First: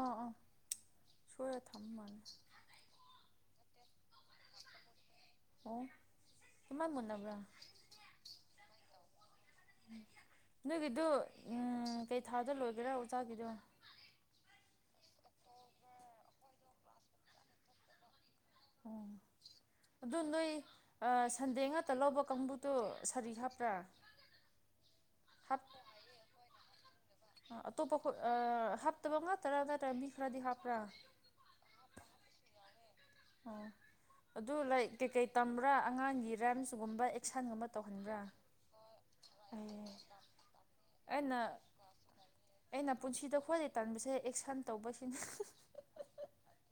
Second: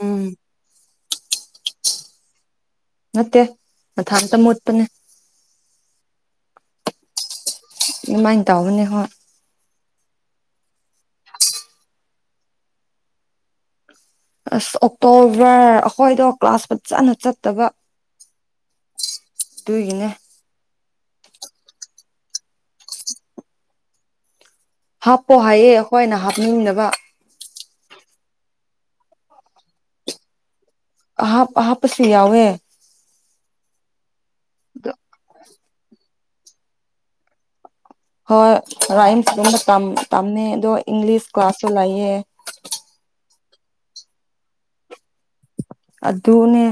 ꯎꯝ ꯁꯣꯏꯔꯥ ꯊꯝ ꯌꯥꯜꯂꯩ ꯅꯠꯇꯦ ꯃꯊꯥꯟꯇ ꯃꯨꯠꯄꯅꯦ ꯏꯃꯥꯏ ꯃꯨꯟꯅꯕ꯭ꯔꯥ ꯑꯗꯨꯃꯥꯏꯅ ꯇꯧꯕꯅꯦ ꯍꯣꯏ ꯅꯣꯏꯒꯤꯗꫭ ꯎꯝ ꯀꯩ ꯊꯥꯗ ꯂꯣꯏꯒ‌ꯦꯔꯥ ꯎꯆꯥꯕꯤꯗꯣ ꯑꯁ ꯑꯣꯛꯇꯣꯕꯔ ꯑꯩꯈꯣꯏꯗꯣ ꯀ꯭ꯂꯥꯁ ꯐꯖꯅ ꯆꯠꯇꯕ ꯑꯣ ꯑꯗꯨꯒꯤꯅꯦ ꯑꯗꯨ ꯅꯣꯏ ꯑꯥ ꯁꯟꯗꯦ ꯉꯥꯛꯇ ꯂꯧꯕ ꯀꯥꯡꯕꯨꯇꯣ ꯁꯥꯔꯤ ꯍꯥꯞꯄ꯭ꯔꯥ ꯍꯥꯞꯄꯣ ꯍꯥꯏꯌꯦ ꯑꯩꯈꯣꯏꯅ ꯍꯥꯞꯅꯤꯡꯅꯕ ꯑꯥ ꯑꯇꯣꯞꯄ ꯈꫭꯠ ꯑꯥ ꯍꯥꯞꯇꯕ ꯉꯥꯛ ꯇꯔꯥ ꯅꯠꯇꯔ ꯃꯤ ꯈꯔꯗꯤ ꯍꯥꯞꯄ꯭ꯔꯥ ꯑꯍꯥꯞ ꯑꯍꯥꯞ ꯄꯁꯨ ꯌꯥꯎꯋꯦ ꯑꯣ ꯑꯗꯨ ꯂꯩꯏ ꯀꯩꯀꯩ ꯇꯝꯕ꯭ꯔꯥ ꯑꯉꯥꯡꯒꯤꯔꯥ ꯅꯤꯁꯤꯒꯨꯝꯕ ꯑꯦꯛꯁꯟꯒꯨꯝꯕ ꯇꯧꯍꯟꯕ꯭ꯔꯥ ꯍꯣꯏ ꯔꯥꯏꯝꯁꯀꯨꯝꯕ ꯑꯦ ꯇꯝ ꯇꯝꯃ‌ꯦ ꯑꯗꯣ ꯏꯪꯂꯤꯁ ꯑꯩꯅ ꯀ꯭ꯂꯥꯁꯁꯨ ꯂꯩꯌꯦ ꯑꯩꯈꫭꯏꯗꯤ ꯇꯥꯟꯕꯁꯦ ꯑꯦꯛꯁꯟ ꯇꯧꯕꯁꯤꯅꯤ ꯑꯗꯨꯅꯦ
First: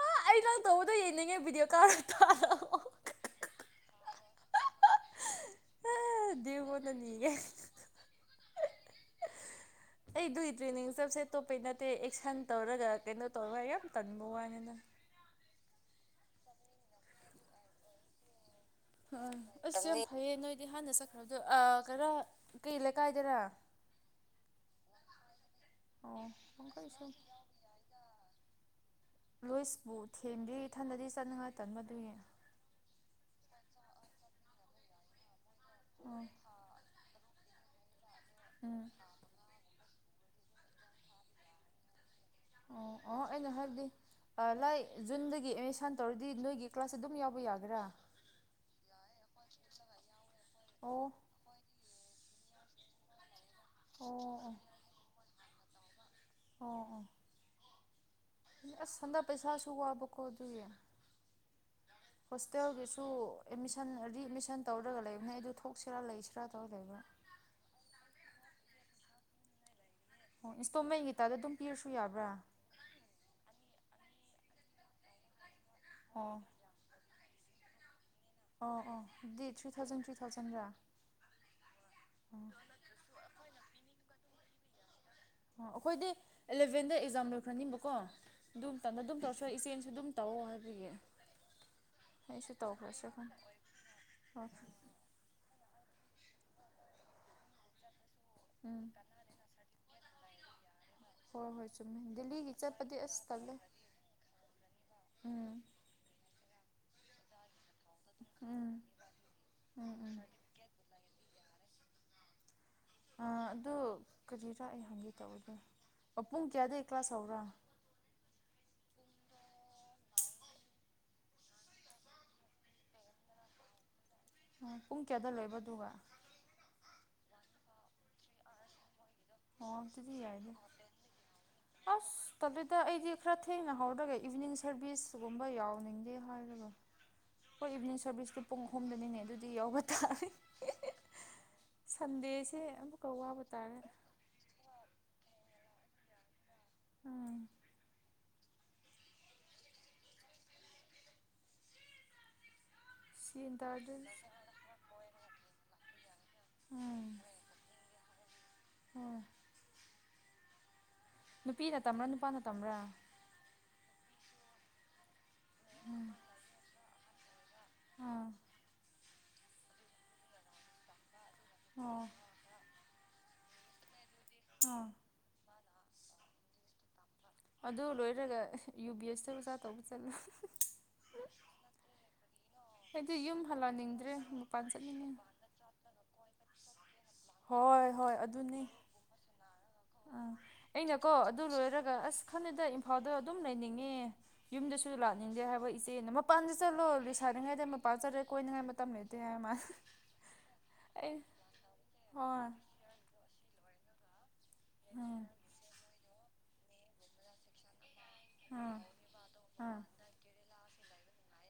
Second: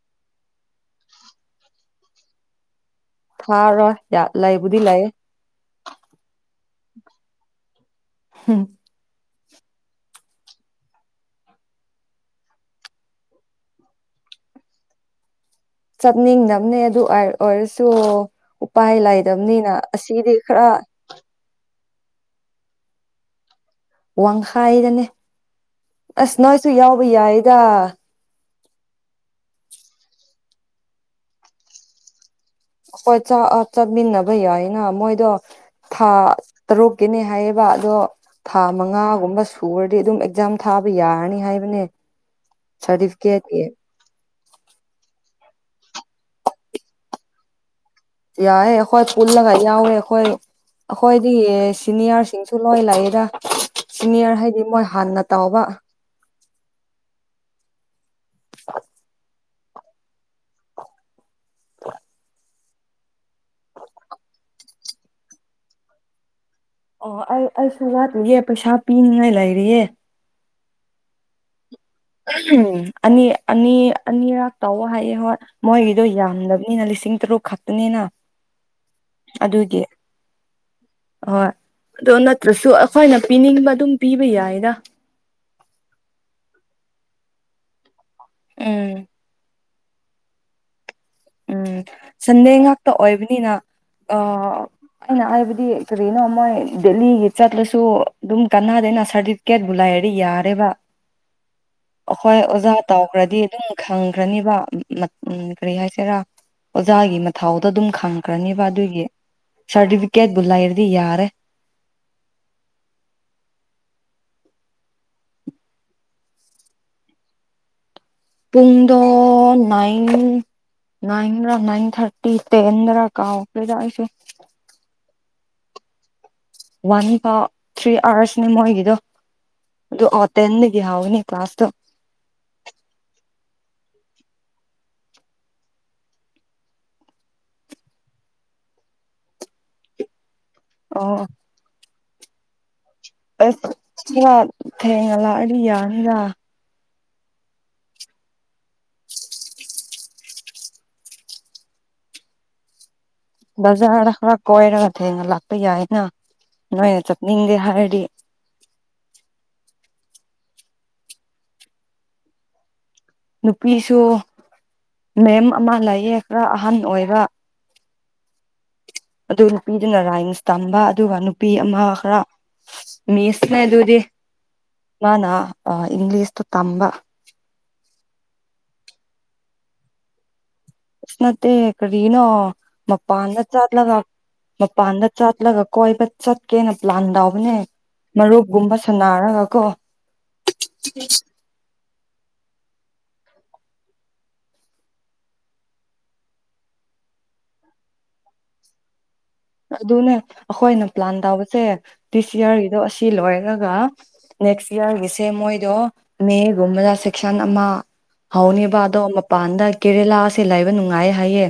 ꯑꯥ ꯑꯩ ꯅꯪ ꯇꯧꯕꯗꯣ ꯌꯦꯡꯅꯤꯡꯉꯦ ꯚꯤꯗꯤꯑꯣ ꯀꫭꯜ ꯇꯧꯔꯛꯑꫭ ꯊꯥꯔꯣꯏ ꯌꯥ ꯂꯩꯕꯨꯗꯤ ꯂꯩꯥꯌ‌ꯦ ꯑꯥ ꯗꯦꯕꯣꯅꯅꯤꯌ‌ꯦ ꯍꯝ [unintelligible] ꯑꯩ ꯑꯗꯨꯏ ꯇ꯭ꯔꯦꯅꯤꯡ ꯆꯞꯁꯦ ꯑꯇꯣꯞꯄꯩ ꯅꯠꯇꯦ ꯑꯦꯛꯁꯟ ꯇꯧꯔꯒ ꯀꯩꯅꯣ ꯇꯧꯔ ꯌꯥꯝ ꯇꯧꯅꯤꯡꯕ ꯋꯥꯅꯤꯗ [unintelligible] ꯆꯠꯅꯤꯡ ꯗꯞꯅ‌ꯦ ꯑꯗꯨ ꯑꯣꯏ ꯑꫭꯏꯔꯁꯨ ꯎꯝ ꯑꯁ ꯌꯥꯝ ꯐꯩꯌꯦ ꯅꯣꯏꯗꯤ ꯍꯥꯟꯅ ꯆꯠꯈ꯭ꯔꯕꯗꯣ ꯑꯥ ꯈꯔꯥ ꯀꯩ ꯂꯩꯀꯥꯏꯗꯔ ꯋꯥꯡꯈꯥꯏꯗꯅꯦ ꯑꯣ ꯑꯁ ꯅꯣꯏꯁꯨ ꯄꯪꯈꯩ ꯌꯥꯎꯕ ꯁꯨꯝ ꯌꯥꯏꯗ ꯂꯣꯏꯁꯄꯨ ꯊꯦꯡꯗꯤ ꯏꯊꯟꯗꯗꯤ ꯆꯠꯅꯤꯡ ꯉꯥꯏꯇꯟꯕ ꯑꯗꯨꯏꯅꯦ ꯍꯣꯏ ꯆꯥ ꯑꯥ ꯆꯠꯃꯤꯟꯅꯕ ꯌꯥꯏꯅ ꯃꯣꯏꯗꯣ ꯊꯥ ꯇꯔꯨꯛꯀꯤꯅꯦ ꯍꯥꯏꯌꯦ ꯍꫭꯏꯕ ꯑꯗꯣ ꯊꯥ ꯎꯝ ꯃꯉꯥꯒꯨꯝꯕ ꯁꯨꯔꯗꯤ ꯑꯗꯨꯝ ꯑꯦꯛꯖꯥꯝ ꯊꯥꯕ ꯌꯥꯔꯅꯤ ꯍꯥꯏꯕꯅꯦ ꯁꯔꯗꯤꯐꯤꯒ‌ꯦꯠꯇꯤ ꯑꯥ ꯂꯥꯏ ꯖꯨꯟꯗꯒꯤ ꯑꯦꯠꯃꯤꯁꯟ ꯇꯧꯔꯗꯤ ꯅꯣꯏꯒꯤ ꯀ꯭ꯂꯥꯁ ꯑꯗꯨꯝ ꯌꯥꯎꯕ ꯌꯥꯒꯔꯥ ꯌꯥꯏ ꯑꯩꯈꯣꯏ ꯄꯨꯜꯂꯒ ꯌꯥꯎꯋꯦ ꯑꯩꯈꯣꯏ ꯑꯣ ꯑꯩꯈꯣꯏꯗꯤ ꯁꯤꯅꯤꯌꯥꯔꯁꯤꯡ ꯁꯨ ꯂꯣꯏ ꯂꯥꯛꯏꯦꯗ ꯑꯣ ꯁꯤꯅꯤꯌꯔ ꯑꯣ ꯍꯥꯏꯗꯤ ꯃꯣꯏ ꯍꯥꯟꯅ ꯇꯥꯎꯕ ꯑꯣ ꯑꯣ ꯑꯁ ꯍꯟꯗꯛ ꯄꯩꯁꯥ ꯁꯨꯕ ꯋꯥꯕꫭ ꯀꫭꯗꯤ [unintelligible] ꯍꯨꯌ‍ꯦꯞꯒꯤꯁꯨ ꯑꯦꯗꯃꯤꯁꯟ ꯔꯤ ꯑꯦꯠꯃꯤꯁꯟ ꯇꯧꯔ ꯂꯩꯕꯅ‌ꯦ ꯑꯩꯗꯨ ꯊꯣꯛꯁꯤꯔꯥ ꯂꯩꯁꯤꯔꯥ ꯇꯧꯔ ꯂꯩꯕ ꯑꯣ ꯑꯩ ꯑꯩꯁꯨ ꯋꯥꯠꯂꯤꯌꯦ ꯄꯩꯁꯥ ꯄꯤꯅꯤꯡꯉꯥꯏ ꯂꯩꯔꯤꯌꯦ ꯑꯣ ꯏꯟꯇꫭꯃꯦꯜꯒꯤ ꯇꯥꯏꯗꯥ ꯑꯗꯨꯝ ꯄꯤꯔꯁꯨ ꯌꯥꯕ꯭ꯔꯥ ꯑꯍꯥꯝ ꯑꯅꯤ ꯑꯅꯤ ꯑꯅꯤꯔꯛ ꯇꯧꯋꫭ ꯍꯥꯏꯌꯦ ꯍꯣꯏ ꯃꯣꯏꯒꯤꯗꯣ ꯑꯣ ꯌꯥꯝꯗꯕꯅꯤꯅ ꯂꯤꯁꯤꯡ ꯇꯔꯨꯛ ꯈꯛꯇꯅꯤꯅ ꯑꯣ ꯑꯣ ꯗꯗꯤ ꯊ꯭ꯔꯤ ꯊꯥꯎꯖꯟ ꯊ꯭ꯔꯤ ꯊꯥꯎꯖꯟꯒ ꯑꯣꯏ ꯑꯗꯨꯣ ꯅꯠꯇ꯭ꯔꯁꯨ ꯑꯩꯈꯣꯏꯅ ꯄꯤꯅꯤꯡꯕ ꯑꯗꯨꯝ ꯄꯤꯕ ꯌꯥꯏꯔ ꯑꯩꯈꯣꯏꯗꯤ ꯑꯦꯂꯚꯦꯟꯗ ꯑꯦꯛꯖꯥꯝ ꯂꯣꯏꯈ꯭ꯔꯅꯤꯕꯀꯣ ꯑꯗꯨꯝ ꯇ ꯎꯝ ꯑꯗꯨꯝ ꯇꯧꯔ ꯏꯆꯦ ꯁꯤ ꯑꯗꯨꯝ ꯇꯧꯑꯣ ꯍꯥꯏꯕꯤꯒꯦ ꯎꯝ ꯁꯟꯗꯦ ꯉꯥꯛꯇ ꯈꯪꯗꯦ ꯑꯣꯏꯕꯅꯤꯅ ꯑ ꯍꯣꯏ ꯑꯩꯅ ꯍꯥꯏꯕꯗꯤ ꯔꯤꯅꯣ ꯃꯣꯏ ꯗꯦꯂꯤꯒꯤ ꯆꯠ ꯂꯣꯏꯁꯁꯨ ꯑꯗꯨꯝ ꯎꯝ ꯀꯥꯟꯅꯥꯗꯅꯥ ꯁꯔꯇꯤꯐꯦꯠ ꯨꯂꯥꯏꯦ ꯌꯥꯔꯦ ꯋꯥ ꯍ ꯍꯣꯏ ꯆꯨꯝꯃꯦ ꯑꯩꯈꯣꯏ ꯗꯦꯜꯂꯤꯒꯤ ꯑꯣꯖꯥ ꯆꯠꯄꯗꯤ ꯑꯁ ꯇꯥꯎꯈ꯭ꯔꯗꯤ ꯇꯜꯂꯦ ꯑꯗꯨꯝ ꯈꯪꯈ꯭ꯔꯅꯤꯕ ꯎꯝ ꯀꯔꯤ ꯍꯥꯏꯁ ꯑꯣꯖꯥꯒꯤ ꯃꯊꯊꯧ ꯑꯗꯨꯝ ꯈꯪꯈ꯭ꯔꯅꯦꯕ ꯎꯝ ꯑꯗꯨꯒꯤ ꯁꯥꯔꯇꯤꯐꯤꯀꯦꯠꯄꯨ ꯂꯩꯔꯗꯤ ꯌꯥꯔꯦ ꯑ ꯑꯗꯨ ꯀꯔꯤꯔꯥ ꯑꯩ ꯍꯪꯒꯦ ꯇꯧꯗꯦ ꯄ ꯄꯨꯡ ꯀꯌꯥꯗꯒꯤꯩ ꯀ꯭ꯂꯥꯁ ꯍꯧꯔ ꯄꯨꯡꯗ ꯅꯥꯏꯟ ꯟ ꯔꯟ ꯊꯥꯔꯇꯤ ꯇꯦꯟ ꯔ ꯀꯥꯎꯗꯁꯦ ꯀꯦꯗ ꯂꯩꯕꯗꯨꯒ ꯅꯤ ꯐ ꯊ꯭ꯔꯤ ꯑꯥꯋꯥꯔꯁꯅꯦ ꯃꯣꯏꯒꯤꯗꯣ ꯍ ꯑꯗꯨ ꯑꯗꯨꯗꯤ ꯑꯣ ꯌꯥ ꯇꯦꯟꯗꯒꯤ ꯍꯧꯒꯅꯤ ꯀ꯭ꯂꯥꯁꯇꯣ ꯑꯁ ꯇꯂꯦꯗ ꯑꯩꯗꯤ ꯈꯔ ꯊꯦꯡꯅ ꯍꯧꯔꯒꯩ ꯏꯚꯤꯅꯤꯡ ꯁꯔꯚꯤꯁꯒꯨꯝꯕ ꯌꯥꯎꯅꯤꯡꯗꯦ ꯍꯥꯏꯔꯒ ꯍꯣꯏ ꯏꯚꯅꯤꯡ ꯁꯔꯚꯤꯁꯁꯀꯤ ꯄꯨꯡ ꯑꯍꯨꯝꯗꯅꯤꯅꯦ ꯑꯗꯨꯗꯤ ꯌꯥꯎꯕ ꯇꯥ ꯑ ꯁꯗꯦꯁꯦ ꯑꯁ ꯊꯦꯡꯉ ꯑ ꯌꯥꯅꯤꯗ ꯎꯝ ꯁꯦꯟ ꯕꯖꯔ ꯇꯥꯗ꯭ꯔꯗꯤ ꯈꯔ ꯀꯣꯏꯔ ꯊꯦꯡꯅ ꯂꯥꯛꯄ ꯌꯥꯏꯅ ꯅꯣꯏ ꯆꯞꯅꯤꯦ ꯍꯔꯗꯤ ꯑꯣ ꯅꯨꯄꯤꯅ ꯇꯝꯕ꯭ꯔꯥ ꯅꯨꯄꯥꯅ ꯇꯝꯕ꯭ꯔꯥ ꯅꯨꯄꯤꯁꯨ ꯃꯦꯝ ꯑꯃ ꯂꯥꯏꯌꯦ ꯈꯔ ꯑꯍꯟ ꯑꯣꯏꯔ ꯑ ꯑꯗꯨ ꯅꯨꯄꯤꯗꯨꯅ ꯔꯥꯏꯟꯁ ꯇꯝꯕ ꯑꯗꯨꯒ ꯅꯨꯄꯤ ꯑꯃ ꯑꯣ ꯈꯔ ꯃꯦꯁꯅ ꯑꯗꯨꯗꯤ ꯑꯥ ꯃꯥꯅꯥ ꯑ ꯏꯪꯂꯤꯁ ꯇꯨ ꯇꯝꯕ ꯑꯗꯨ ꯂꯣꯏꯔꯒ ꯌꯨ ꯕꯤ ꯑꯦꯁꯇ ꯑꯣꯖꯥ ꯇꯧꯕ ꯆꯠꯂꯨ ꯃ ꯑꯩꯗꯤ ꯌꯨꯝ ꯄꯥꯅ ꯆꯥꯠꯂꯒꯥꯛ ꯍꯜꯂꯛꯅꯤꯡꯗ꯭ꯔꯦ ꯃꯄꯥꯟ ꯃꯄꯥꯟꯗ ꯆꯠꯅꯤꯡꯉꯦ ꯆꯠꯂꯒ ꯀꯣꯏꯕ ꯆꯠꯀꯦꯅ ꯄ꯭ꯂꯥꯟꯗꯥꯎꯕꯅꯦ ꯍꯣꯏ ꯃꯔꯨꯞꯕꯒꯨꯝꯕ ꯁꯅ ꯑꯔꯒꯒ ꯑꯥ ꯑꯩꯅꯀꯣ ꯑꯗꯨ ꯂꯣꯏꯔꯒ ꯑꯁ ꯈꯟꯅꯗ ꯏꯝꯐꯥꯜꯗ ꯑꯗꯨꯝ ꯂꯩꯅꯤꯡꯉꯦ ꯌꯨꯝꯗꯁꯨ ꯂꯥꯛꯅꯤꯡꯗꯦ ꯍꯥꯏꯕ ꯏꯆꯦꯅ ꯃꯄꯥꯟꯗ ꯆꯠꯂꯣ ꯂꯤꯁꯔꯤꯉꯩꯗ ꯃꯄꯥꯟ ꯆꯠꯂ ꯀꯣꯏꯅꯅꯨꯡ ꯃꯝꯃꯦ ꯑꯗꯨꯅꯦ ꯑꯩꯈꯣꯏꯅ ꯄ꯭ꯂꯥꯟ ꯇꯧꯕꯁꯦ ꯗꯤꯁ ꯍꯣꯏ ꯌꯌꯥꯔꯒꯤꯗꯣ ꯑꯁꯤ ꯂꯣꯏꯔꯒ ꯅꯦꯛꯁ ꯏꯌꯥꯔꯒꯤꯁꯦ ꯎꯝ ꯃꯣꯏꯗꯣ ꯃꯦꯒꯨꯝꯕꯗ ꯁꯦꯛꯁꯟ ꯑꯃ ꯎꯝ ꯍꯧꯅꯦꯕ ꯎꯝ ꯑꯗꯣ ꯃꯄꯥꯟꯗ ꯑꯣ ꯀꯦꯔꯦꯂꯥꯁꯦ ꯂꯥꯏꯕ ꯅꯨꯡꯉꯥꯏ ꯍꯥꯏꯌꯦ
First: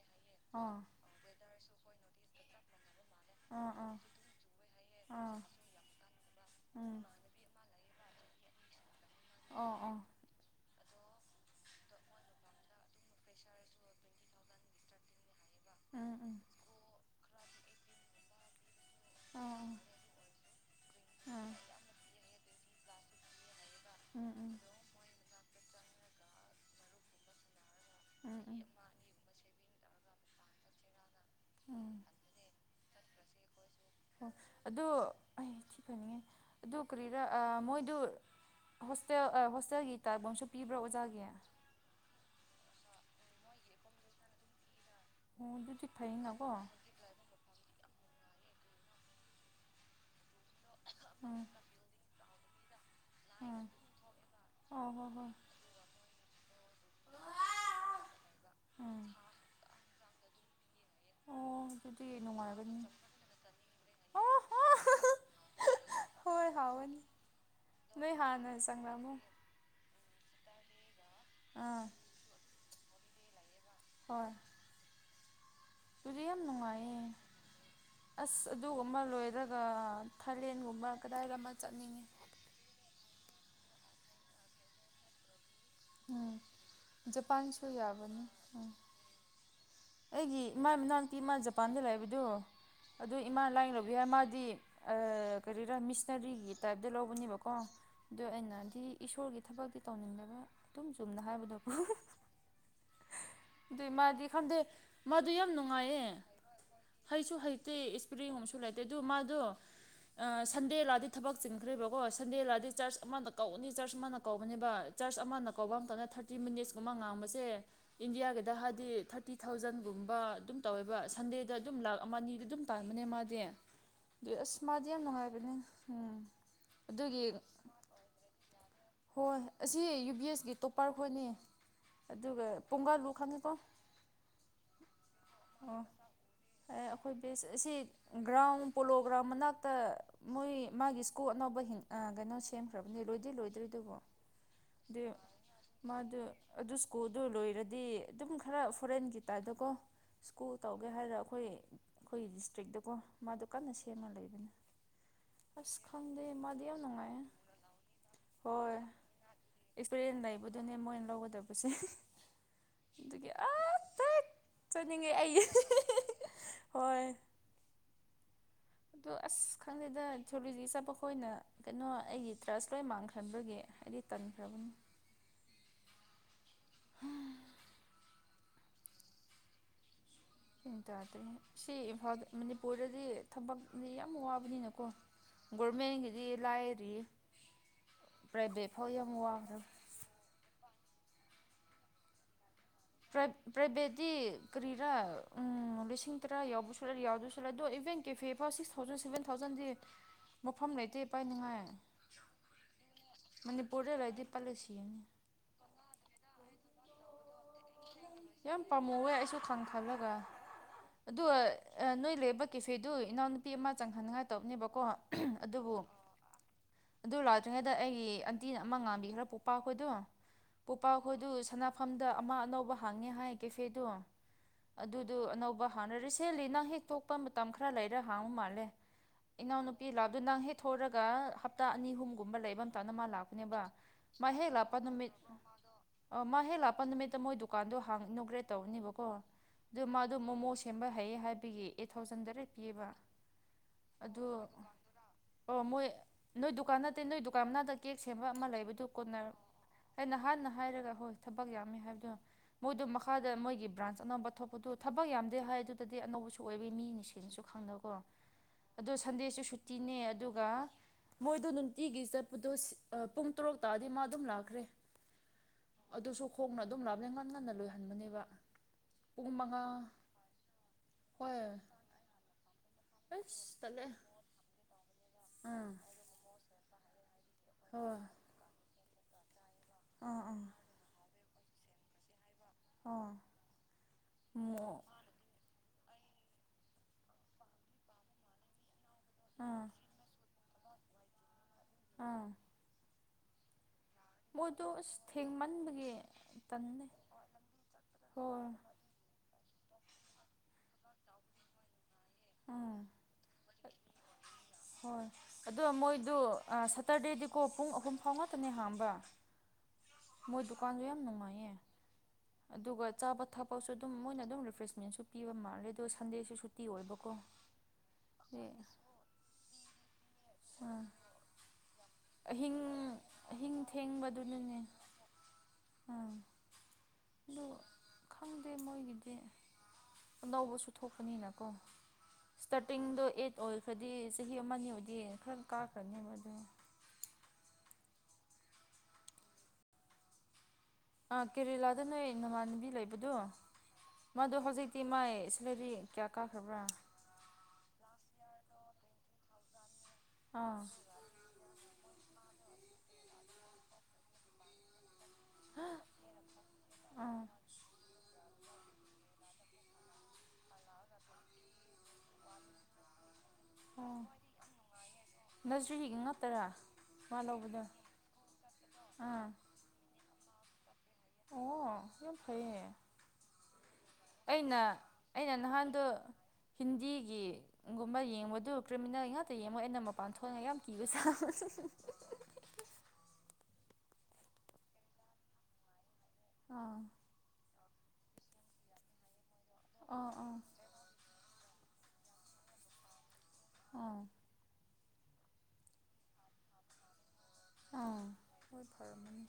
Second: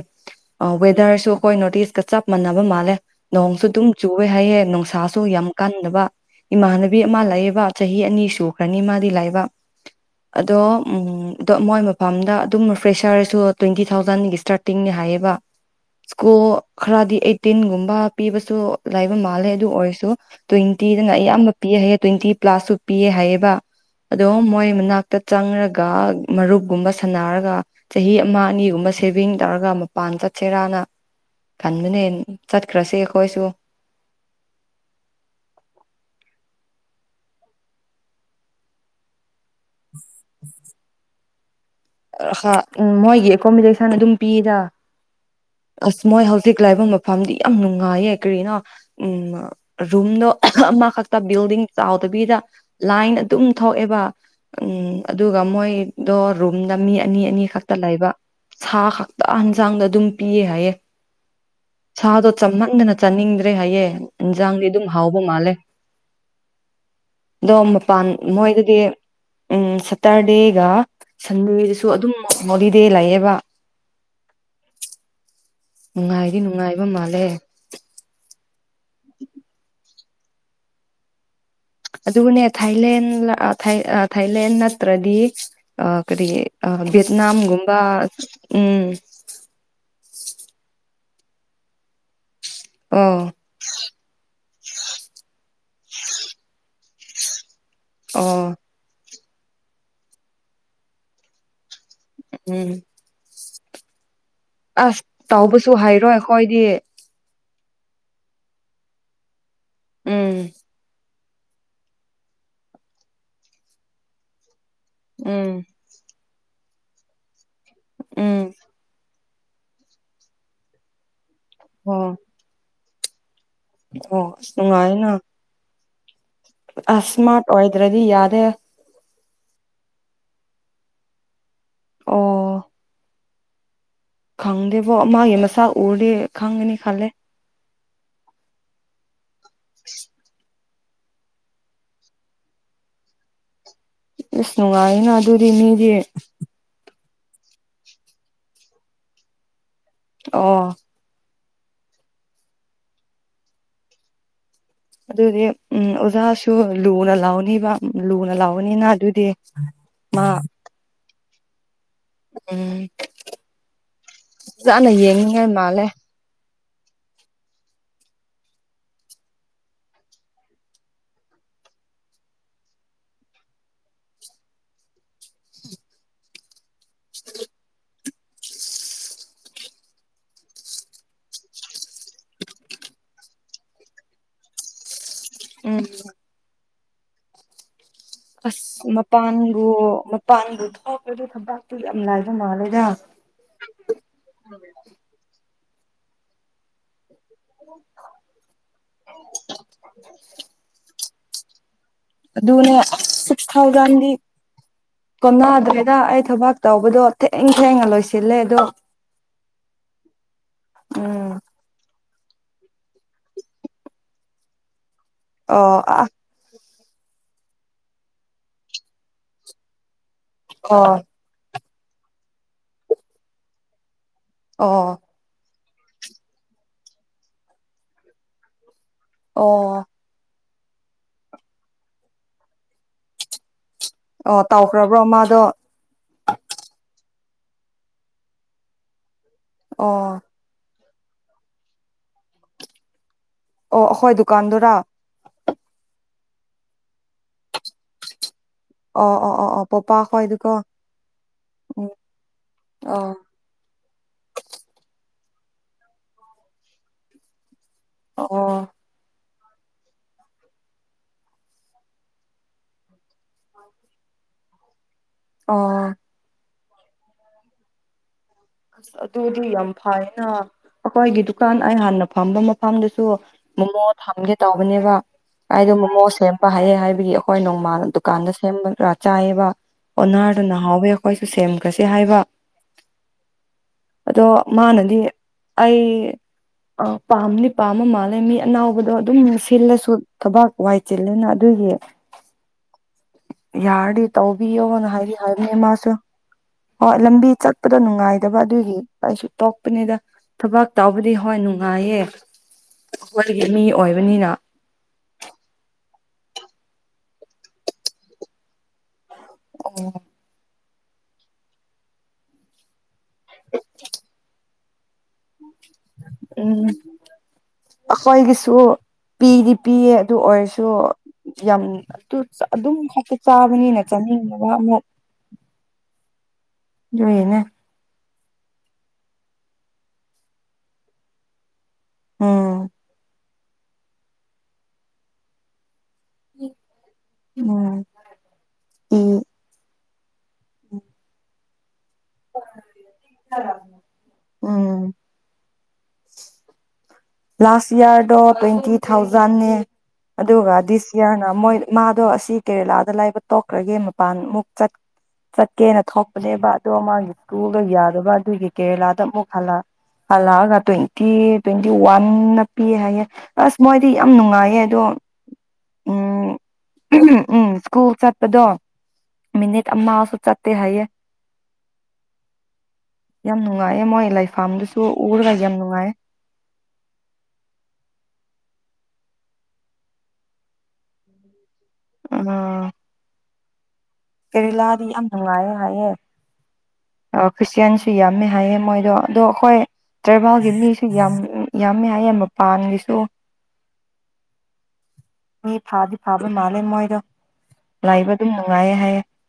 ꯑꯥ ꯋꯦꯗꯔꯁꯨ ꯑꯩꯈꯣꯏ ꯅꯣꯔꯠ ꯏꯁꯀ ꯆꯞ ꯃꯥꯟꯅꯕ ꯃꯥꯜꯂꯦ ꯅꯣꯡꯁꯨ ꯑꯗꯨꯝ ꯑꯥ ꯆꯨꯋꯦ ꯍꯥꯏꯌꯦꯦ ꯅꯨꯡꯁꯥꯁꯨ ꯑꯥ ꯌꯥꯝ ꯀꯟꯅꯗꯕ ꯎꯝ ꯏꯃꯥꯟꯅꯕꯤ ꯑꯃ ꯂꯩꯌꯦꯕ ꯆꯍꯤ ꯑꯅꯤ ꯁꯨꯈ꯭ꯔꯅꯤ ꯃꯥꯗꯤ ꯂꯥꯏꯕ ꯑꯣ ꯑꯣ ꯑꯗꯣ ꯎꯝ ꯑꯗꯣ ꯃꯣꯏ ꯃꯐꯝꯗ ꯑꯗꯨꯝ ꯐ꯭ꯔꯦꯁꯔꯁꯨ ꯇ꯭ꯋꯦꯟꯇꯤ ꯊꯥꯎꯖꯟꯒꯤ ꯏꯁ꯭ꯇꯥꯔꯇꯤꯡꯅꯦ ꯍꯥꯏꯌꯦꯕ ꯎꯝ ꯁꯀꯣ ꯎꯝ ꯈꯔꯗꯤ ꯑꯩꯠꯇꯤꯟꯒꯨꯝꯕ ꯄꯤꯕꯁꯨ ꯂꯩꯥꯏꯕ ꯃꯥꯜꯂꯦ ꯑꯣ ꯑꯗꯨ ꯑꯣ ꯑꯣꯏꯔꯁꯨ ꯇ꯭ꯋꯦꯟꯇꯤꯗꯅ ꯑꯌꯥꯝꯕ ꯄꯤꯌꯦꯦ ꯍꯥꯏꯌꯦ ꯇ꯭ꯋꯦꯟꯇꯤ ꯄ꯭ꯂꯁꯁꯨ ꯄꯤꯑꯦ ꯍꯥꯏꯌꯦꯕ ꯎꯝ ꯑꯗꯣ ꯎꯝ ꯃꯣꯏ ꯃꯅꯥꯛꯇ ꯆꯪꯔꯒ ꯃꯔꯨꯞꯒꯨꯝꯕ ꯁꯥꯟꯅꯔꯒ ꯆꯍꯤ ꯎꯝ ꯑꯃ ꯎꯝ ꯑꯅꯤꯒꯨꯝꯕ ꯁꯦꯚꯤꯡ ꯇꯧꯔꯒ ꯃꯄꯥꯟ ꯆꯠꯁꯤꯦꯔꯥꯅ ꯎꯝ ꯎꯝ ꯈꯟꯕꯅꯦ ꯈ꯭ꯔꯁꯤꯈꯣꯏꯁꯨ ꯑꯣ ꯑꯗꯨ ꯑꯩ ꯊꯤꯄꯅꯤꯉꯦ ꯑꯗꯨ ꯀꯔꯤꯔꯥ ꯃꯣꯏꯗꯨ ꯍꯣꯁꯇꯦꯜ ꯍꯣꯁꯇꯦꯜꯒꯤ ꯇꯥꯕꯣꯟꯁꯨ ꯄꯤꯕ꯭ꯔꯥ ꯑꯣꯖꯥꯒꯤ ꯎꯝ ꯃꯣꯏꯒꯤ ꯑꯀꯣꯝꯕꯤꯗ ꯏꯁꯥꯅ ꯑꯗꯨꯝ ꯄꯤꯗ ꯑꯗꯨꯗꯤ ꯑꯁ ꯃꯣꯏ ꯐꯩꯅꯀꯣ ꯍꯧꯖꯤꯛ ꯂꯥꯏꯕ ꯃꯐꯝꯗꯤ ꯌꯥꯝ ꯅꯨꯡꯉꯥꯏꯌꯦ ꯀꯔꯤꯅꯣ ꯎ ꯔꯨꯝꯗꯣ ꯑꯃꯈꯛꯇ ꯎꯝ ꯕꯤꯜꯗꯤꯡ ꯆꯥꯎꯗꯕꯤꯗ ꯂꯥꯏꯟ ꯑꯗꯨꯝ ꯎꯝ ꯊꯣꯛꯑꯦꯕ ꯑꯣ ꯎꯝ ꯍꯣꯏ ꯍꯣꯏ ꯑꯗꯨꯒ ꯃꯣꯏꯗꯣ ꯔꯨꯝꯗ ꯃꯤ ꯑꯅꯤ ꯑꯅꯤ ꯈꯛꯇ ꯂꯩꯕ ꯁꯥ ꯎꯝ ꯈꯛꯇ ꯍꯟꯁꯥꯡꯗ ꯑꯗꯨꯝ ꯄꯤꯌꯦ ꯍꯥꯏꯌꯦꯦ ꯑꯣ ꯑꯗꯨꯗꯤ ꯁꯥꯗꯣ ꯅꯨꯡꯉꯥꯏꯒꯅꯤ ꯆꯝꯍꯟꯗꯅ ꯆꯥꯅꯤꯡꯗ꯭ꯔꯦ ꯍꯥꯏꯌꯦꯦ ꯑꯣ ꯏꯟꯁꯥꯡꯗꯤ ꯑꯗꯨꯝ ꯍꯥꯎꯕ ꯃꯥꯜꯂꯦ ꯍꯣꯏ ꯍꯥꯎꯒꯅꯤ ꯑꯗꯣ ꯃꯄꯥꯟ ꯅꯣꯏ ꯍꯥꯟꯅ ꯃꯣꯏꯗꯒꯤ ꯆꯪꯂꯝꯃꯣ ꯎꯝ ꯁꯠꯇꯔ ꯗꯦꯒ ꯁꯟꯗꯦꯗꯁꯨ ꯑꯥ ꯑꯗꯨꯝ ꯍꯣꯂꯤꯗꯦ ꯂꯩꯑꯦꯕ ꯍ ꯅꯨꯡꯉꯥꯏꯗꯤ ꯅꯨꯡꯉꯥꯏꯕ ꯃꯥꯜꯂꯦ ꯑꯁ ꯑꯗꯨꯒꯨꯝꯕ ꯂꯣꯏꯔꯒ ꯊꯥꯂꯦꯟꯒꯨꯝꯕ ꯀꯗꯥꯏꯗ ꯆꯠꯅꯤꯡꯉꯤ ꯑꯗꯨꯕꯨꯅꯦ ꯊꯥꯏꯂꯦꯟ ꯊꯥꯏꯂꯦꯟ ꯅꯠꯇ꯭ꯔꯗꯤ ꯑꯥ ꯀꯔꯤ ꯎꯝ ꯖꯄꯥꯟꯁꯨ ꯕ‌ꯦꯠꯅꯥꯝꯒꯨꯝꯕꯥ ꯌꯥꯕꯅꯤ ꯎꯝ ꯑꯩꯒꯤ ꯏꯃꯥ ꯃꯅꯥꯛꯇ ꯏꯃꯥ ꯖꯄꯥꯟꯗ ꯂꯥꯛꯏꯕꯗꯣ ꯑꯗꯨ ꯑꯣ ꯏꯃꯥ ꯂꯥꯏꯅ ꯂꯧꯕꯤ ꯌꯥꯏ ꯃꯥꯗꯤ ꯑꯥ ꯀꯔꯤꯔꯥ ꯃꯤꯁꯅꯔꯤꯒꯤ ꯇꯥꯏꯞꯇ ꯂꯧꯕꯅꯦꯕꯀꯣ ꯀꯣ ꯑꯗꯨꯗ ꯑꯣ ꯑꯩꯅꯗꯤ ꯏꯁꯣꯔꯒꯤ ꯊꯕꯛꯇꯤ ꯇꯧꯅꯤꯡꯗꯒ ꯑꯗꯨꯨꯝ ꯆꯨꯝꯅ ꯍꯥꯏꯕꯗꯣ ꯎꯝ ꯑꯗꯨꯗꯤ ꯃꯥꯗꯤ ꯈꯪꯗꯦ ꯑꯁ ꯃꯥꯗꯨ ꯌꯥꯝ ꯇꯥꯎꯕꯁꯨ ꯅꯨꯡꯉꯥꯏꯌꯦ ꯍꯩꯔꯣꯏ ꯑꯩꯈꯣꯏꯗꯤ ꯍꯩꯁꯨ ꯍꯩ ꯇ‌ꯦ ꯏꯁꯄꯔꯤ [unintelligible] ꯂꯩꯇꯦ ꯑꯗꯨ ꯃꯥꯗꯣ ꯎꯝ ꯁꯟꯗꯦ ꯊꯕꯛ ꯆꯤꯡꯈ꯭ꯔꯤꯕꯀꯣ ꯁꯟꯗꯦ ꯂꯥꯛꯑꯗꯤ ꯆꯔꯆ ꯑꯃꯅ ꯀꯧꯕꯅꯤ ꯆꯔꯆ ꯑꯃꯅ ꯀꯧꯕꯅꯤꯕ ꯆꯔꯆ ꯑꯃꯅ ꯎꯝ ꯀꯧꯕ ꯑꯃꯝꯇꯅ ꯊꯥꯔꯇꯤ ꯃꯤꯅꯤꯠꯁꯀꯨꯝꯕ ꯉꯥꯡꯕꯁꯦ ꯎꯝ ꯏꯟꯗꯤꯌꯥꯒꯤꯗ ꯍꯥꯏꯔꯗꯤ ꯊꯥꯔꯇꯤ ꯊꯥꯎꯖꯟꯒꯨꯝꯕ ꯑꯗꯨꯝ ꯇꯧꯋꯦꯕ ꯁꯟꯗꯦꯗ ꯑꯗꯨꯝ ꯂꯥꯛ ꯑꯣ ꯑꯃ ꯑꯅꯤꯗ ꯑꯗꯨꯝ ꯇꯥꯟꯕꯅꯦ ꯃꯥꯗꯤ ꯑꯣ ꯑꯗꯨ ꯑꯁ ꯃꯥꯗꯤ ꯌꯥꯝ ꯁꯅꯨꯡꯉꯥꯏꯅ ꯅꯨꯡꯉꯥꯏꯕꯅꯦ ꯎꯝ ꯑꯁ ꯑꯗꯨꯒꯤ ꯏꯤꯁꯃꯥꯔꯠ ꯑꯣꯏꯏꯗ꯭ꯔꯗꯤ ꯌꯥꯗꯦ ꯍꯣꯏ ꯑꯁꯤ ꯌꯨ ꯕꯤ ꯑꯦꯁꯀꯤ ꯇꯣꯞꯄꯔ ꯈꯣꯏꯅꯤ ꯑꯣ ꯑꯗꯨꯒ ꯄꯣꯡꯒꯥꯜꯕꯨ ꯈꯪꯉ ꯄ [unintelligible] ꯈꯪꯗꯦꯕꯣ ꯃꯥꯒꯤ ꯃꯁꯥꯛ ꯎꯔꯗꯤ ꯈꯪꯒꯅꯤ ꯈꯜꯂꯦ ꯒ꯭ꯔꯥꯎ ꯄꯂꯣꯒ꯭ꯔꯥ ꯃꯅꯛ [unintelligible] ꯃꯥꯒꯤ ꯏꯁꯀꯨꯜ ꯑꯅꯧꯕ ꯀꯩꯅꯣ ꯁꯦꯝꯈ꯭ꯔꯕꯅꯦ ꯂꯣꯏꯗꯤ ꯂꯣꯏꯗ꯭ꯔꯤꯗꯨꯕꯣ ꯏꯁꯁ ꯅꯨꯡꯉꯥꯏꯅ ꯑꯗꯨ ꯃꯥꯗꯨ ꯑꯗꯨ ꯁ꯭ꯀꯨꯜꯗꯨ ꯂꯣꯏꯔꯗꯤ ꯑꯗꯨꯝ ꯈꯔ ꯐꯣꯔꯦꯟꯒꯤ ꯇꯥꯏꯕꯇꯀꯣ ꯏꯁ꯭ꯀꯨꯜ ꯑꯣ ꯇꯧꯒꯦ ꯍꯥꯏꯔ ꯑꯩꯈꯣꯏ ꯑꯩꯈꯣꯏꯒꯤ ꯗꯤꯁꯇ꯭ꯔꯤꯛꯇꯀꯣ ꯃꯥꯗꯣ ꯀꯟꯅ ꯁꯦꯝꯃ ꯂꯩꯕꯅꯤ ꯑꯗꯨꯗꯤ ꯎꯝ ꯑꯣꯖꯥꯁꯨ ꯂꯨꯅ ꯅꯨꯡꯉꯥꯏꯌꯦ ꯂꯥꯎꯅꯤꯕ ꯂꯨꯅ ꯍꯣꯏ ꯂꯥꯎꯕꯅꯤꯅ ꯑꯗꯨꯗꯤ ꯑꯦꯛꯁꯄꯤꯔꯤꯌꯦꯟꯁ ꯃꯥ ꯂꯩꯕꯗꯨꯅꯦ ꯃꯣꯏꯅ ꯂꯧꯒꯗꯕꯁꯦ ꯎꯝ ꯑꯗꯨꯒꯤ ꯑꯥ ꯇꯠ ꯆꯥꯅ ꯆꯠꯅꯤꯡꯉꯦ ꯑꯩ ꯌꯦꯡꯅꯤꯡꯉꯥꯏ ꯃꯥꯜꯂꯦ ꯑꯗꯨ ꯑꯁ ꯈꯪꯗꯦꯗ ꯊꯣꯂꯣꯖꯤ ꯆꯠꯄꯈꯣꯏ ꯑꯣꯏꯅ ꯀꯩꯅꯣ ꯑꯩꯒꯤ ꯇ꯭ꯔꯁ ꯂꯣꯏ ꯃꯥꯡꯈꯟꯕꯒꯤ ꯍꯥꯏꯗꯤ ꯇꯥꯟꯈ꯭ꯔꯥꯕꯅꯤ ꯏꯟꯇꯔꯥꯗꯦ ꯁꯤ ꯏꯝꯐꯥꯜꯗ ꯃꯅꯤꯄꯨꯔꯗꯗꯤ ꯊꯕꯛꯗꯤ ꯌꯥꯝ ꯋꯥꯕꯅꯤꯅꯀꯣ ꯎꯝ ꯒꯣꯔꯃꯦꯟꯒꯤꯗꯤ ꯂꯥꯏꯔꯤꯌ‌ꯦ ꯑꯁ ꯃꯄꯥꯟꯕꯨ ꯃꯄꯥꯟꯕꯨ ꯊꯣꯛꯄꯗꯨ ꯊꯕꯇꯨ ꯌꯥꯝ ꯂꯩꯕ ꯃꯥꯜꯂꯦ ꯄ꯭ꯔꯥꯏꯕꯦꯠꯗꯤ ꯀꯔꯤꯔꯥ ꯎꯝ ꯂꯤꯁꯤꯡ ꯇꯔꯥ ꯌꯧꯕ ꯁꯨ ꯁꯂ [unintelligible] ꯌꯥꯎꯗꯣꯏ ꯁꯜꯂꯦ ꯑꯗꯣ ꯏꯚꯦꯟ ꯀꯦꯐꯦ ꯐ ꯁꯤꯛꯁ ꯊꯥꯎꯖꯟ ꯁꯚꯦꯟ ꯊꯥꯎꯖꯟꯗꯤ ꯃꯐꯝ ꯂꯩꯇꯦ ꯄꯥꯏꯅꯦꯉꯥꯏ ꯑꯗꯨꯅꯦ ꯁꯤꯛꯁ ꯊꯥꯎꯖꯟꯗꯤ ꯂꯩꯔꯗꯤ ꯄꯥꯏ ꯂꯩ ꯁꯤꯔꯅꯤ ꯀꯝꯅꯗ꯭ꯔꯦꯗ ꯑꯩ ꯊꯕꯛ ꯇꯧꯕꯗꯣ ꯊ‌ꯦꯡ ꯌꯥꯝ ꯄꯥꯝꯃꯧꯑꯦ ꯑꯩꯁꯨ ꯈꯟ ꯈꯜꯂꯒ ꯎꯝ ꯑꯗꯨꯒ ꯅꯣꯏ ꯏꯕ ꯀꯦꯐꯦꯗꯨ ꯏꯅꯥꯎ ꯅꯨꯄꯤ ꯑꯃ ꯆꯪꯍꯟꯉꯥꯏ ꯇꯧꯅꯦꯕꯀꯣ ꯑꯣ ꯑꯥ ꯑꯗꯨ ꯂꯥꯛꯇ꯭ꯔꯤꯉꯩꯗ ꯑꯩꯒꯤ ꯑꯟꯇꯤꯅ ꯑꯃ ꯉꯥꯡꯝꯕꯤꯈ꯭ꯔ ꯄꯣꯛꯄꯈꯣꯏꯗꯨ ꯄꯣꯄꯥ ꯑꯣ ꯑꯩꯈꯣꯏꯗꯨ ꯁꯅꯐꯝꯗ ꯑꯃ ꯑꯅꯧꯕ ꯍꯥꯡꯉꯦ ꯍꯥꯏ ꯀꯦꯐꯦꯗꯣ ꯑꯣ ꯑꯗꯨꯗꯣ ꯑꯅꯧꯕ ꯍꯥꯡꯅ ꯔꯤꯁꯦꯟꯂꯤ ꯅꯪ ꯍꯦꯛ ꯇꯣꯛꯄ ꯃꯇꯝ ꯈꯔ ꯂꯩꯔ ꯍꯥꯡꯉꯨ ꯃꯥꯜꯂꯦ ꯑꯣ ꯏꯅꯥꯎꯅꯨꯄꯤ ꯂꯥꯗꯨꯅꯡꯍꯤ ꯊꯣꯔꯒ ꯍꯞꯇꯥ ꯑꯅꯤ ꯑꯍꯨꯝꯒꯨꯝꯕ ꯂꯩꯕ ꯑꯃꯝꯇꯅ ꯃꯥ ꯂꯥꯛꯄꯅꯦꯕ ꯃ ꯑꯣ ꯍꯦꯛ ꯂꯥꯄ ꯇꯧꯈ꯭ꯔꯕ꯭ꯔꯣ ꯅꯨꯃꯤ ꯃꯥꯗꯣ ꯃ ꯍꯦꯛ ꯂꯥꯄ ꯅꯨꯃꯤꯠ ꯇꯤ ꯃꯣꯏꯗ ꯗꯨꯀꯗꫭ ꯍꯥꯡ ꯏꯤꯅꫭꯒꯔꯠ ꯇꯧꯅꯦꯕꯀꯣ ꯑꯗꯨ ꯑꯣ ꯃꯥꯗꫭ ꯃꫭꯃꫭ ꯁ‌ꯦꯝ ꯁꯦꯝꯕ ꯍꯩꯌꯦ ꯍꯥꯏꯕꯒꯤ ꯑꯦꯠ ꯊꯥꯎꯖꯟ ꯗꯔꯦꯠ ꯄꯤꯑꯕ ꯑꯣ ꯑꯩꯈꯣꯏ ꯗꯨꯀꯥꯟꯗꯨꯔꯥ ꯑꯣ ꯃꯣꯏ ꯅꯣꯏ ꯗꯨꯀꯥꯟ ꯅꯠꯇꯦ ꯅꯣꯏ ꯗꯨꯀꯥꯟ ꯃꯅꯥꯗ ꯀꯦꯛ ꯁꯦꯝꯕ ꯑꯃ ꯂꯩꯕ ꯍꯥꯏꯕꯗꯨ ꯀꯣꯟ ꯑꯣ ꯑꯣ ꯑꯣ ꯑꯣ ꯄꯣꯄꯥ ꯑ ꯅꯍꯥꯟꯅ ꯈꯣꯏꯗꯨꯀꯣ ꯍꯥꯏꯔꯒ ꯍꯣꯏ ꯊꯕꯛ ꯌꯥꯝꯃꯤ ꯎꯝ ꯍꯥꯏꯕꯗꯣ ꯃꯣꯏꯗꯨ ꯑꯣ ꯃꯈꯥꯗ ꯃꯣꯏꯒꯤ ꯕ꯭ꯔꯥꯟꯁ ꯑꯅꯧꯕ ꯊꯣꯛꯄꯗꯨ ꯊꯕꯛ ꯌꯥꯝ ꯍꯥꯏ ꯑꯗꯨꯗꯗꯤ ꯑꯅꯧꯕ ꯑꯣꯏ ꯃꯤ ꯈꯪꯗꯣ ꯑꯣ ꯑꯗ ꯁꯨꯇꯤꯅꯦ ꯑꯗꯨꯒ ꯃꯣꯏꯗꯣ ꯅꯨꯡꯇꯤꯒꯤ ꯆꯠꯄꯗꯣ ꯄꯨꯡ ꯇꯔꯨꯛ ꯇꯥꯔꯗꯤ ꯃꯥ ꯑꯗꯨꯝ ꯂꯥꯛꯈ꯭ꯔꯦ ꯑꯣ ꯑꯗꯨꯁꯨ ꯈꯣꯡꯅ ꯑꯗꯨꯝ ꯂꯥꯞꯅ ꯉꯅꯟꯅ ꯂꯣꯏꯍꯟꯕꯅꯦꯕ ꯑꯁ ꯄꯨꯡ ꯑꯗꯨꯗꯤ ꯃꯉꯥ ꯌꯥꯝ ꯐꯥꯏꯅ ꯑꯩꯈꯣꯏꯒꯤ ꯍꯣꯏ ꯗꯨꯀꯥꯟ ꯑꯩ ꯍꯥꯟꯅ ꯐꯝꯕ ꯃꯐꯝꯗꯨꯁꯨ ꯑꯁ ꯃꯣꯃꯣ ꯇꯜꯂꯦ ꯊꯝꯒꯦ ꯇꯧꯕꯅꯦꯕ ꯎꯝ ꯀꯥꯏꯗꯣ ꯃꯣꯃꯣ ꯁꯦꯝꯕ ꯍꯥꯏꯑꯦ ꯍꯥꯏꯕꯒꯤ ꯑꯩꯈꯣꯏ ꯑꯩꯈꯣꯏ ꯅꯣꯡꯃꯥꯜ ꯍꯣꯏ ꯗꯨꯀꯥꯟꯗ ꯁꯦꯝꯕꯗ ꯆꯥꯏꯑꯕ ꯑꯥ ꯑꯥ ꯑꯣꯅꯔꯗꯨ ꯅꯍꯥꯎꯋ ꯑꯩꯣꯏꯁꯨ ꯁꯦꯝꯈ꯭ꯔꯁꯤ ꯍꯥꯏꯕ ꯑꯥ ꯑꯗꯣ ꯃꯣ ꯃꯥꯅꯗꯤ ꯑꯩ ꯄꯥꯝꯅꯤ ꯄꯥꯝꯝꯕ ꯃꯥꯜꯂꯦ ꯃꯤ ꯑꯅꯥꯎꯕꯗꯣ ꯑꯗꯨꯝ ꯑꯥ ꯁꯤꯜꯂꯁꯨ ꯊꯕꯥꯛ ꯋꯥꯏ ꯆꯜꯂꯅ ꯑꯗꯨꯒꯤ ꯑꯥ ꯌꯥꯔ ꯃꯣꯏꯗꯣ ꯇꯧꯕꯤꯌꯣꯅ ꯑꯁ ꯍꯥꯏꯗꯤ ꯍꯥꯏꯕꯅꯦ ꯃꯥꯁꯨ ꯊꯦꯡꯃꯟꯕꯒꯤ ꯇꯟꯂꯦ ꯍꯣꯏ ꯂꯝꯕꯤ ꯆꯠꯄꯗ ꯅꯨꯡꯉꯥꯏ ꯍꯣꯏ ꯀꯁꯨ ꯇꯣꯛꯄꯅꯤꯗ ꯊꯕꯛ ꯇꯧꯕꯕꯗꯤ ꯍꯣꯏ ꯅꯨꯡꯉꯥꯏꯌꯦ ꯎꯝ ꯑꯩꯈꯣꯏꯒꯤ ꯃꯤ ꯑꯣꯏꯕꯅꯤꯅ ꯍꯣꯏ ꯃꯣꯏꯗꯣ ꯑꯗꯣ ꯁꯇꯔꯗꯦꯗꯤꯀꯣ ꯄꯨꯡ ꯑꯍꯨꯝ ꯐꯥꯎ ꯉꯥꯛꯇꯅꯦ ꯍꯥꯡꯕ꯭ꯔꯥ ꯑꯣ ꯗꯨꯀꯥꯟꯁꯨ ꯌꯥꯝ ꯅꯨꯡꯉꯥꯏꯌꯦ ꯑꯗꯨꯒ ꯆꯥꯕ ꯊꯛꯄꯁꯨ ꯑꯗꯨꯝ ꯃꯣꯏꯅ ꯑꯗꯨꯝ ꯔꯤꯐ꯭ꯔꯦꯁ ꯦꯟꯁꯨ ꯄꯤꯕ ꯃꯥꯜꯂꯦ ꯑꯗꯨꯒ ꯁꯟꯗꯦꯁꯨ ꯁꯨꯇꯤ ꯎꯝ ꯑꯣꯏꯕ ꯑꯩꯈꯣꯏꯒꯤꯁꯨ ꯄꯤꯗꯤ ꯄꯤꯌꯦ ꯑꯗꯨ ꯑꯣꯏꯔꯁꯨ ꯑꯥ ꯌꯥꯝ ꯑꯍꯤꯡ ꯑꯗꯨꯝ ꯍꯛꯇ ꯑꯍꯤꯡ ꯆꯥꯕꯅꯤꯅ ꯆꯥꯅꯤꯡꯕ ꯊꯦꯡꯕꯗꯨꯅꯅꯦ ꯑꯃꯨꯛ ꯑꯥ ꯏꯅꯦ ꯑꯗꯨ ꯈꯪꯗꯦ ꯃꯣꯏꯒꯤꯗꯤ ꯑꯅꯥꯕꯁꯨ ꯊꯣꯛꯄꯅꯤꯅꯀꯣ ꯎꯝ ꯏꯁꯇꯥꯔꯇꯤꯡꯗꯣ ꯑꯩꯠ ꯑꯣꯏꯔꯈꯗꯤ ꯆꯍꯤ ꯑꯃꯅꯤ ꯑꯣꯏꯗꯤ ꯈꯔ ꯀꯥ ꯎꯝ ꯍ ꯑ ꯀꯦꯔꯦꯂꯥꯗ ꯅꯣꯏ ꯅꯃꯥꯟꯅꯕꯤ ꯂꯩꯕꯗꯣ ꯃꯗꯣ ꯍꯧꯖꯤꯛꯇꯤ ꯎꯝ ꯃꯥꯏ ꯂꯗꯤ ꯀꯌꯥ ꯀꯌꯥꯈꯕ꯭ꯔꯥ ꯂꯥꯁ ꯏꯔꯗꯣ ꯇ꯭ꯋꯦꯟꯇꯤ ꯊꯥꯎꯖꯟꯦ ꯑꯗꯨꯒ ꯑꯥ ꯗꯤꯁ ꯌꯌꯥꯔꯅ ꯃꯣꯏ ꯃꯥꯗꯣ ꯑꯁꯤ ꯀꯦꯔꯦꯂꯥꯗ ꯂꯥꯏꯕ ꯇꯣꯛꯈ꯭ꯔꯒꯦ ꯃꯄꯥꯟꯃꯨꯛ ꯆꯠ ꯆꯠꯀꯦꯅ ꯊꯣꯛꯄꯅꯦꯕ ꯑꯗꯣ ꯃꯥꯒꯤ ꯑꯥ ꯇꯨꯒ ꯌꯥꯗꯕ ꯑꯗꯨꯒꯤ ꯀꯦꯔꯦꯂꯥꯗ ꯑꯃꯨꯛ ꯍꯜꯂ ꯍꯜꯂꯛꯑꯒ ꯇ꯭ꯋꯦꯟꯇꯤ ꯇ꯭ꯋꯦꯟꯇꯤ ꯋꯥꯟꯅ ꯄꯤ ꯍꯥꯏꯌꯦꯦ ꯑꯁ ꯃꯣꯏꯗꯤ ꯑꯣ ꯌꯥꯝ ꯅꯨꯡꯉꯥꯏꯌꯦ ꯑꯗꯣ ꯅꯖꯔꯤ ꯎꯝ ꯉꯥꯛꯇꯔꯥ ꯃꯥ ꯎꯝ ꯂꯧꯕꯗꯣ ꯁ꯭ꯀꯨꯜ ꯆꯠꯄꯗꯣ ꯑꯥ ꯃꯤꯅꯤꯠ ꯑꯃꯁꯁꯨ ꯆꯠ ꯍꯥꯏꯌꯦꯦ ꯑꯣ ꯌꯥꯝ ꯐꯩꯌꯦ ꯌꯥꯝ ꯅꯨꯡꯉꯥꯏꯌꯦꯦ ꯃꯣꯏ ꯑꯩꯅ ꯂꯥꯏꯐꯝꯥꯝꯗꯨꯁꯨ ꯎꯔꯒ ꯑꯩꯅ ꯌꯥꯝ ꯅꯍꯥꯟꯗꯣ ꯅꯨꯡꯉꯥꯏ ꯑꯃ ꯌꯦꯡꯕꯗꯨ ꯀ꯭ꯔꯤꯃꯤꯅꯦꯜ ꯉꯥꯛꯇ ꯌꯦꯡꯉꯣ ꯑꯩꯅ ꯃꯄꯥꯟ ꯊꯣꯛꯉꯒ ꯌꯥꯝ ꯀꯤꯕ ꯆꯥꯕ ꯑ ꯀꯦꯔꯦꯂꯥꯗꯤ ꯌꯥꯝ ꯅꯨꯡꯉꯥꯏꯌꯦ ꯍꯥꯏꯌꯦꯦ ꯑꯥ ꯈ꯭ꯔꯤꯁꯇꯌꯥꯟ ꯁꯨ ꯌꯥꯝꯃꯦ ꯍꯥꯏꯌꯦ ꯃꯣꯏꯗꯣ ꯑꯗꯣ ꯑꯩꯈꯣꯏ ꯑꯥ ꯑꯥ ꯇ꯭ꯔꯦꯚꯦꯜꯒꯤ ꯃꯤꯁꯨ ꯌꯥꯝ ꯌꯥꯝꯃꯦꯏꯌꯦ ꯃꯄꯥꯟꯒꯤꯁꯨ ꯑ ꯃꯤ ꯐꯥꯗꯤ ꯐꯥꯕ ꯅ ꯂꯩꯦꯟ ꯃꯣꯏꯔꯣ ꯑꯥ ꯂꯥꯛꯕ ꯑꯗꯨꯝ ꯍꯣꯏ ꯅꯨꯡꯉꯥꯏꯌꯦ ꯍꯥꯏꯌꯦ ꯐꯔꯝꯃꯅꯤ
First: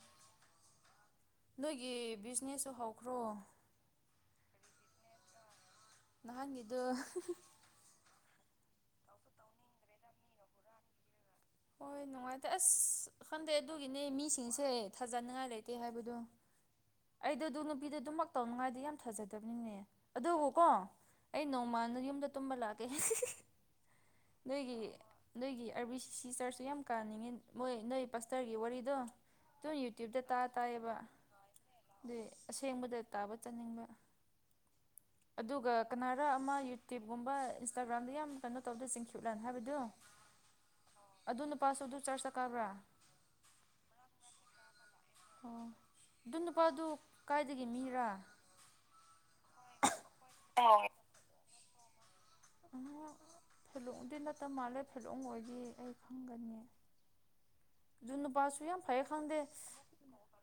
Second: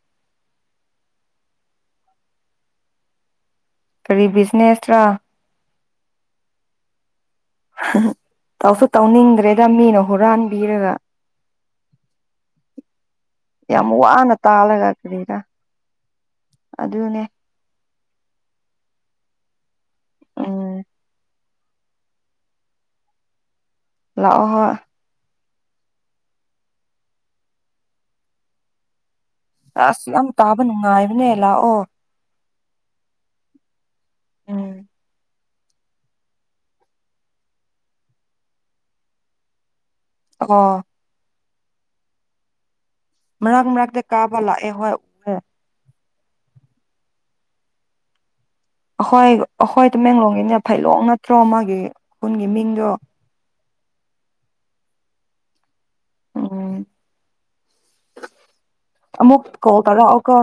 ꯒꯤ ꯕꯤꯖꯤꯅꯦꯁꯁꯨ ꯍꯧꯈ꯭ꯔꯣ ꯀꯔꯤ ꯕꯤꯖꯤꯅꯦꯁ ꯔ ꯅꯍꯥꯟ ꯌꯦꯗꯣ ꯇꯧꯁꯨ ꯇꯧꯅꯤꯡꯗ꯭ꯔꯦꯗ ꯃꯤꯅ ꯍꯨꯔꯥꯟꯕꯤꯔꯒ ꯍꯣꯏ ꯅꯨꯡꯉꯥꯏꯇꯦ ꯑꯁ ꯈꯟꯗꯦ ꯌꯥꯝ ꯑꯗꯨꯒꯤꯅꯦ ꯋꯥꯅ ꯃꯤꯁꯤꯡꯁꯦ ꯇꯥꯜꯂꯒ ꯀꯔꯤꯔꯥ ꯊꯥꯖꯅꯤꯉꯥꯏ ꯂꯩꯇꯦ ꯍꯥꯏꯕꯗꯣ ꯑꯗꯨꯅꯦ ꯑꯩꯗ ꯑꯗꯨꯝ ꯅꯨꯄꯤꯗꯣ ꯑꯗꯨꯝꯃꯛ ꯇꯧꯅꯉꯥꯏꯗꯤ ꯌꯥꯝ ꯐꯖꯗꯦ ꯆꯠꯇꯕꯅꯤꯅꯦ ꯑꯗꯨꯕꯨꯀꯣ ꯎꯝ ꯑꯩ ꯅꯣꯡꯃꯜꯗ ꯌꯨꯝꯗ ꯇꯨꯝꯕ ꯂꯥꯛꯀꯦ ꯂꯥꯛꯍ ꯅꯣꯏꯒꯤ ꯅꯣꯏꯒꯤ ꯑꯥꯔꯕꯤ ꯁꯤ ꯆꯥꯔꯁꯨ ꯌꯥꯝ ꯀꯥꯅꯤꯡꯉꯤ ꯃꯣꯏ ꯅꯣꯏ ꯄꯁꯇꯔꯒꯤ ꯋꯥꯔꯤꯗꯣ ꯑꯗꯨꯝ ꯑꯁꯤ ꯌꯨꯇ꯭ꯌꯨꯕꯇ ꯑꯃꯨꯛ ꯇꯥ ꯇꯥꯕ ꯇꯥꯏꯌꯦꯕ ꯅꯨꯡꯉꯥꯏꯕꯅꯦ ꯂꯥꯛꯑꯣ ꯑꯗꯨꯏ ꯑꯁꯦꯡꯕꯗ ꯇꯥꯕ ꯆꯠꯅꯤꯡꯕ ꯎꯝ ꯑꯗꯨꯒ ꯀꯅꯥꯔꯥ ꯑꯃ ꯌꯨꯇ꯭ꯌꯨꯕꯀꯨꯝꯕ ꯏꯟꯁꯇꯥꯒ꯭ꯔꯥꯝꯗ ꯌꯥꯝ ꯀꯩꯅꯣ ꯇꯧꯗ ꯆꯤꯡꯈꯤꯕꯞꯂꯅ ꯍꯥꯏꯕꯗꯨꯣ ꯑꯣ ꯑꯗꯨ ꯅꯨꯄꯥꯁꯨ ꯑꯗꯨ ꯆꯔꯁꯇ ꯀꯥꯕ꯭ꯔꯥ ꯃꯔꯛ ꯃꯔꯛꯗ ꯀꯥꯕꯂ ꯑꯦꯍꯣꯏ ꯑꯣ ꯑꯗꯨ ꯅꯨꯄꯥꯗꯨ ꯀꯥꯏꯗꯒꯤ ꯃꯤꯔꯥ ꯑꯩꯈꯣꯏ ꯑꯩꯈꯣꯏ ꯇꯃꯦꯡꯂꯣꯡꯒꯤꯅꯦ ꯐꯩꯂꯣꯛ ꯅꯠꯇ꯭ꯔꯣ ꯃꯥꯒꯤ ꯈꯨꯟꯒꯤ ꯃꯤꯡꯗꯣ ꯑꯣ ꯐꯦꯂꯣꯡꯗꯤ ꯅꯠꯇꯕ ꯃꯥꯜꯂꯦ ꯐꯦꯂꯣꯡ ꯑꯣꯏꯗꯤ ꯑꯩ ꯈꯪꯒꯅꯤ ꯎꯝ ꯟꯅꯨ ꯄꯁꯨ ꯌꯥꯝ ꯐꯌꯦꯦ ꯈꯪꯗ ꯑꯃꯨꯛ ꯀꯣꯜ ꯇꯧꯔꯛꯑꯣꯀꯣ